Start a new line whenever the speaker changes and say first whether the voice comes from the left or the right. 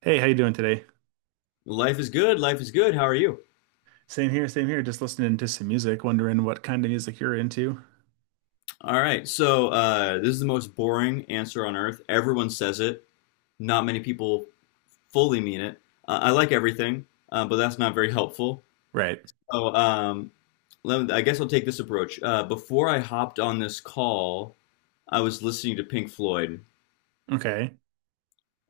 right: Hey, how you doing today?
left: Life is good. Life is good. How are you?
right: Same here, same here. Just listening to some music, wondering what kind of music you're into.
left: All right. So this is the most boring answer on earth. Everyone says it. Not many people fully mean it. I like everything, but that's not very helpful.
right: Right.
left: So let me, I guess I'll take this approach. Before I hopped on this call, I was listening to Pink Floyd.
right: Okay.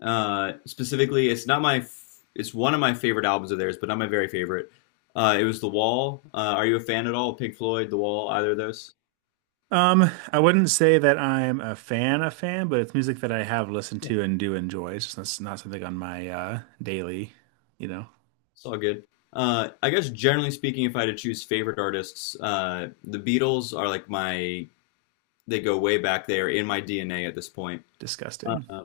left: Specifically, it's not my. F- it's one of my favorite albums of theirs, but not my very favorite. It was The Wall. Are you a fan at all of Pink Floyd, The Wall, either of those?
right: I wouldn't say that I'm a fan, but it's music that I have listened
left: Yeah.
right: to and do enjoy. It's just that's not something on my daily, you know,
left: It's all good. I guess generally speaking, if I had to choose favorite artists, the Beatles are like my, they go way back. They are in my DNA at this point.
right: Disgusting.
left: Uh,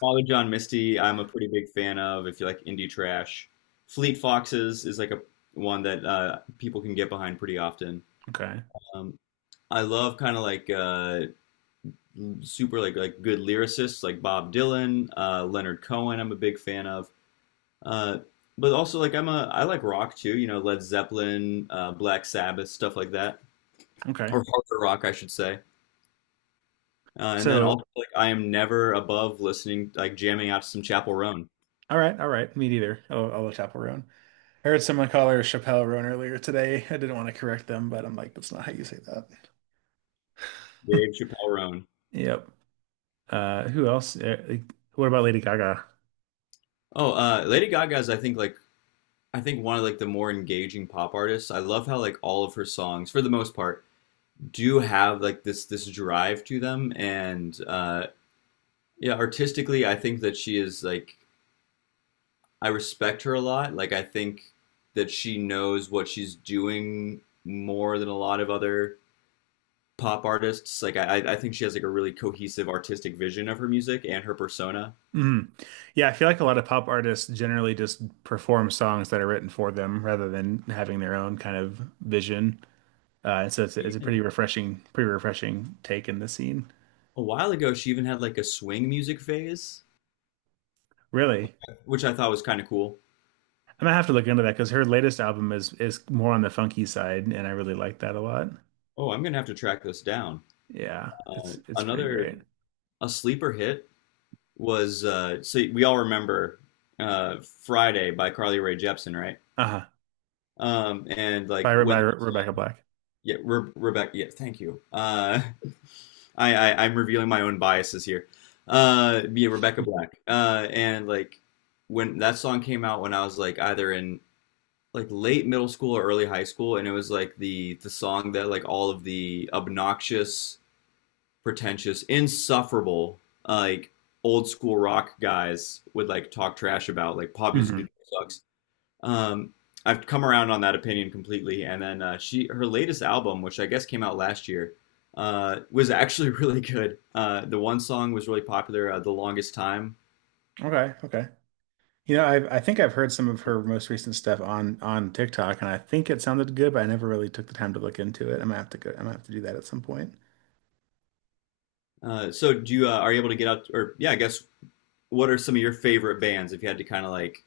left: Father John Misty, I'm a pretty big fan of if you like indie trash. Fleet Foxes is like a one that people can get behind pretty often.
right: Okay.
left: Um, I love kind of like super like good lyricists like Bob Dylan, Leonard Cohen. I'm a big fan of. Uh, but also like I like rock too, Led Zeppelin, Black Sabbath, stuff like that,
right: Okay.
left: or harder rock, I should say. And then
right: So,
left: also like I am never above listening, like jamming out to some Chappell Roan,
right: all right, all right. Me neither. I'll look up Roan. I heard someone call her Chappelle Roan earlier today. I didn't want to correct them, but I'm like, that's not how you say that.
left: Dave Chappelle Roan.
right: Yep. Who else? What about Lady Gaga?
left: Oh, Lady Gaga's I think one of like the more engaging pop artists. I love how like all of her songs, for the most part, do have like this drive to them, and yeah, artistically, I think that she is like I respect her a lot. Like I think that she knows what she's doing more than a lot of other pop artists. Like I think she has like a really cohesive artistic vision of her music and her persona.
right: Mhm. Yeah, I feel like a lot of pop artists generally just perform songs that are written for them rather than having their own kind of vision. And so it's a
left: Even
right: pretty refreshing take in the scene.
left: a while ago, she even had like a swing music phase,
right: Really,
left: which I thought was kind of cool.
right: I'm gonna have to look into that because her latest album is more on the funky side, and I really like that a lot.
left: Oh, I'm gonna have to track this down.
right: Yeah, it's pretty
left: Another
right: great.
left: a sleeper hit was so we all remember uh, Friday by Carly Rae Jepsen, right?
right: Uh-huh.
left: And
right: By
left: like when.
right: Rebecca Black.
left: Yeah, Rebecca. Yeah, thank you. I'm revealing my own biases here. Yeah, Rebecca Black. And like when that song came out, when I was like either in like late middle school or early high school, and it was like the song that like all of the obnoxious, pretentious, insufferable like old school rock guys would like talk trash about, like pop
right: Hmm.
left: music sucks um, I've come around on that opinion completely. And then her latest album, which I guess came out last year, was actually really good. The one song was really popular, "The Longest Time."
right: Okay. Okay. You know, I think I've heard some of her most recent stuff on TikTok, and I think it sounded good, but I never really took the time to look into it. I'm gonna have to go. I'm gonna have to do that at some point.
left: So, do you are you able to get out? Or yeah, I guess what are some of your favorite bands if you had to kind of like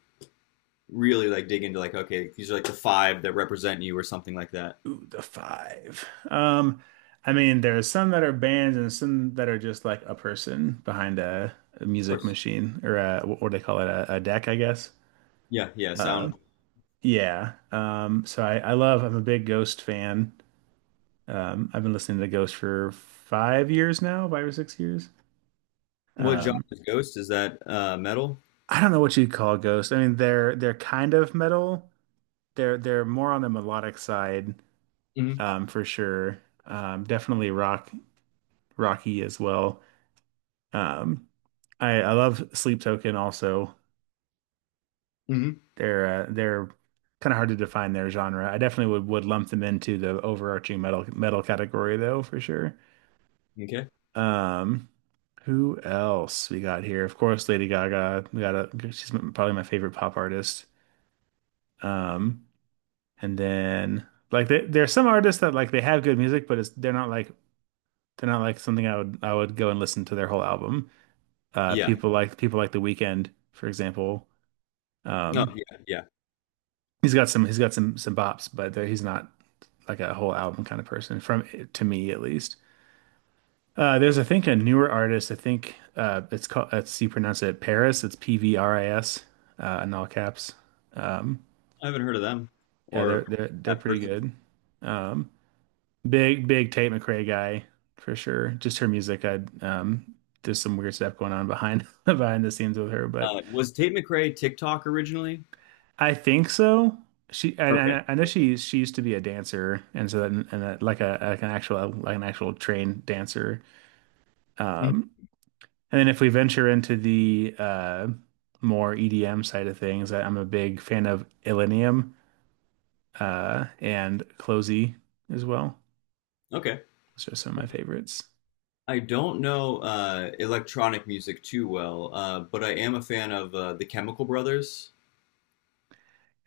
left: really like dig into like okay, these are like the five that represent you or something like that?
right: Ooh, the five. I mean, there are some that are bands and some that are just like a person behind a
left: Of
right: music
left: course.
right: machine or a, what do they call it? A deck, I guess.
left: Yeah, yeah. Sound.
right: Um, yeah. So I love. I'm a big Ghost fan. I've been listening to Ghost for 5 years now, 5 or 6 years.
left: What genre
right: Um.
left: is Ghost? Is that metal?
right: I don't know what you'd call Ghost. I mean, they're kind of metal. They're more on the melodic side,
left: Mm-hmm.
right: for sure. Definitely rock rocky as well. Um, I love Sleep Token also.
left: Mm-hmm.
right: They're kind of hard to define their genre. I definitely would lump them into the overarching metal metal category though, for sure.
left: Okay.
right: Um, who else we got here? Of course, Lady Gaga. She's probably my favorite pop artist. Um, And then there are some artists that like they have good music, but it's they're not like something I would go and listen to their whole album.
left: Yeah.
right: People like The Weeknd, for example.
left: No.
right: Um,
left: Yeah. Yeah.
right: he's got some some bops, but he's not like a whole album kind of person from to me at least. There's I think a newer artist. I think It's called it's you pronounce it Paris. It's PVRIS in all caps. Um,
left: I haven't heard of them
right: yeah,
left: or
right: they're
left: that
right: pretty
left: person.
right: good. Um, Big, big Tate McRae guy for sure. Just her music, I there's some weird stuff going on behind behind the scenes with her, but
left: Was Tate McRae TikTok originally?
right: I think so.
left: Okay.
right: I know
left: Okay.
right: she used to be a dancer, and so like a like an actual trained dancer.
left: Mhm.
right: Um, and then if we venture into the more EDM side of things, I'm a big fan of Illenium and Closey as well.
left: Okay.
right: Those are some of my favorites.
left: I don't know electronic music too well, but I am a fan of the Chemical Brothers.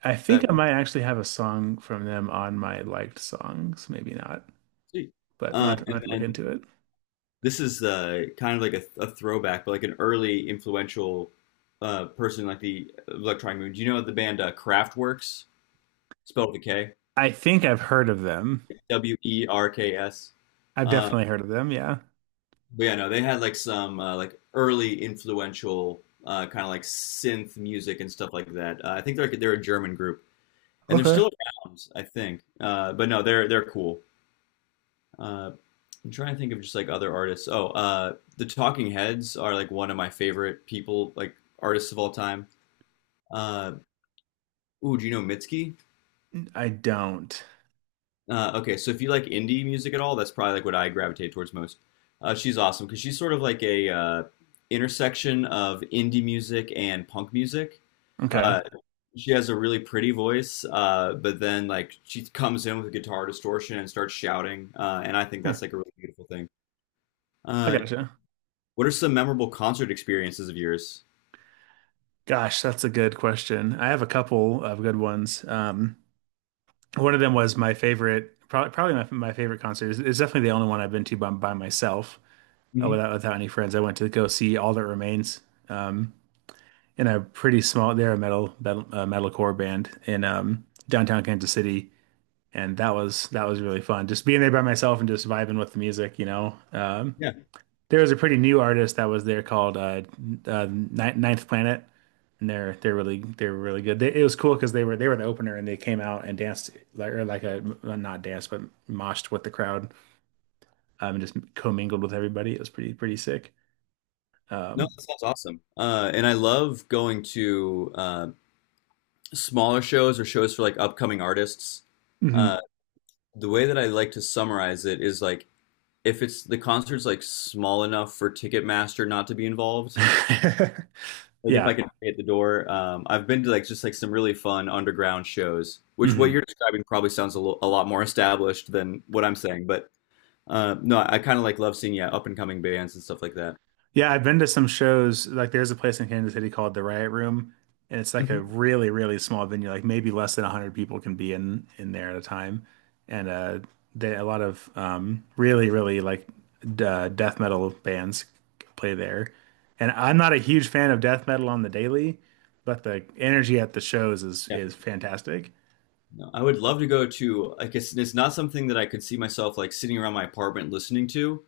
right: I think
left: That
right: I
left: we
right: might actually have a song from them on my liked songs. Maybe not,
left: see.
right: but I'm not
left: And
right: to look
left: then
right: into it.
left: this is kind of like a throwback, but like an early influential person like the electronic movement. Do you know the band Kraftwerks? Spelled with a K.
right: I think I've heard of them.
left: WERKS.
right: I've
left: Um,
right: definitely heard of them. Yeah.
left: But yeah, no, they had like some like early influential kind of like synth music and stuff like that. I think they're like, they're a German group, and they're
right: Okay.
left: still around, I think. But no, they're cool. Uh, I'm trying to think of just like other artists. Oh, the Talking Heads are like one of my favorite people, like artists of all time. Uh, Ooh, do you know Mitski?
right: I don't.
left: Okay, so if you like indie music at all, that's probably like what I gravitate towards most. She's awesome because she's sort of like a intersection of indie music and punk music.
right: Okay.
left: Uh, she has a really pretty voice, but then like she comes in with a guitar distortion and starts shouting, and I think
right: Hmm.
left: that's like a really beautiful thing.
right: I
left: Uh,
right: gotcha.
left: what are some memorable concert experiences of yours?
right: Gosh, that's a good question. I have a couple of good ones. One of them was my favorite, probably my favorite concert. It's definitely the only one I've been to by myself, uh,
left: Hmm.
right: without without any friends. I went to go see All That Remains. Um, in a pretty small. They're a metal metal metalcore band in downtown Kansas City, and that was really fun. Just being there by myself and just vibing with the music, you know.
left: Yeah,
right: There was a pretty new artist that was there called uh, Ninth Planet, and they're really good. It was cool because they were the opener and they came out and danced like or not danced but moshed with the crowd and just commingled with everybody. It was pretty pretty sick.
left: no,
right: Um,
left: that sounds awesome. And I love going to smaller shows or shows for like upcoming artists. Uh,
right: mhm.
left: the way that I like to summarize it is like if it's the concert's like small enough for Ticketmaster not to be involved, like if I
right: Yeah.
left: can pay at the door, I've been to like just like some really fun underground shows, which what
right: Mhm.
left: you're describing probably sounds a lot more established than what I'm saying, but no, I kind of like love seeing yeah up and coming bands and stuff like that.
right: Yeah, I've been to some shows. Like, there's a place in Kansas City called the Riot Room, and it's like a
left: Mhm.
right: really, really small venue. Like, maybe less than 100 people can be in there at a time. And they a lot of really, really like d death metal bands play there. And I'm not a huge fan of death metal on the daily, but the energy at the shows
left: Yeah,
right: is fantastic.
left: no, I would love to go to. I guess it's not something that I could see myself like sitting around my apartment listening to,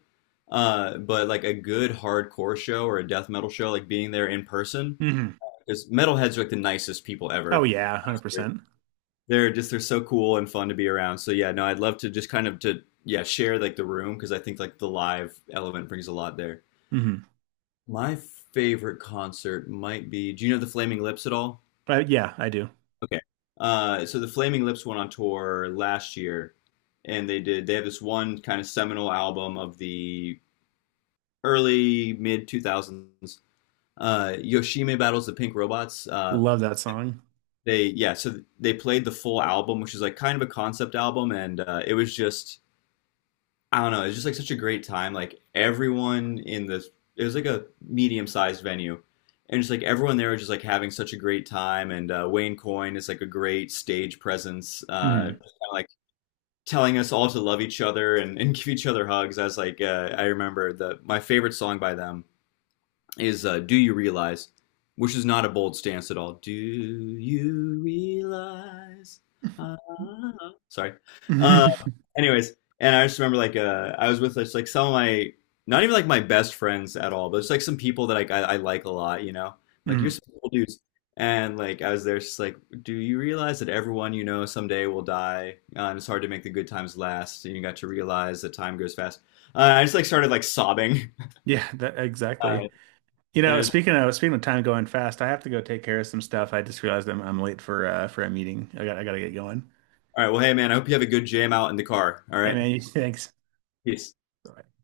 left: but like a good hardcore show or a death metal show, like being there in person.
right: Hmm.
left: Because metalheads are like the nicest people
right: Oh
left: ever.
right: yeah,
left: They're-
right: 100%.
left: They're just they're so cool and fun to be around. So yeah, no, I'd love to just kind of to yeah share like the room because I think like the live element brings a lot there.
right: Hmm.
left: My favorite concert might be. Do you know the Flaming Lips at all?
right: But yeah, I do
left: Okay. So the Flaming Lips went on tour last year, and they did. They have this one kind of seminal album of the early mid 2000s. Yoshime battles the Pink Robots.
right: love that song.
left: They yeah so they played the full album, which is like kind of a concept album. And it was just I don't know, it was just like such a great time. Like everyone in the, it was like a medium sized venue, and just like everyone there was just like having such a great time. And Wayne Coyne is like a great stage presence,
right: Hmm.
left: kinda, like telling us all to love each other and give each other hugs. I was like I remember the my favorite song by them is "Do You Realize," which is not a bold stance at all. Do you realize? Ah, sorry. Uh, Anyways, and I just remember like I was with just like some of my not even like my best friends at all, but it's like some people that like I like a lot. Like you're
right: Hmm.
left: some cool dudes, and like I was there, just like, do you realize that everyone you know someday will die, and it's hard to make the good times last. And you got to realize that time goes fast. I just like started like sobbing,
right: Yeah, that,
left: uh,
right: exactly. You
left: and it
right: know,
left: was.
right: speaking of time going fast, I have to go take care of some stuff. I just realized I'm late for a meeting. I gotta get going.
left: All right. Well, hey, man, I hope you have a good jam out in the car. All
right: Yeah,
left: right.
right: man. You, thanks.
left: Peace.
right: Bye.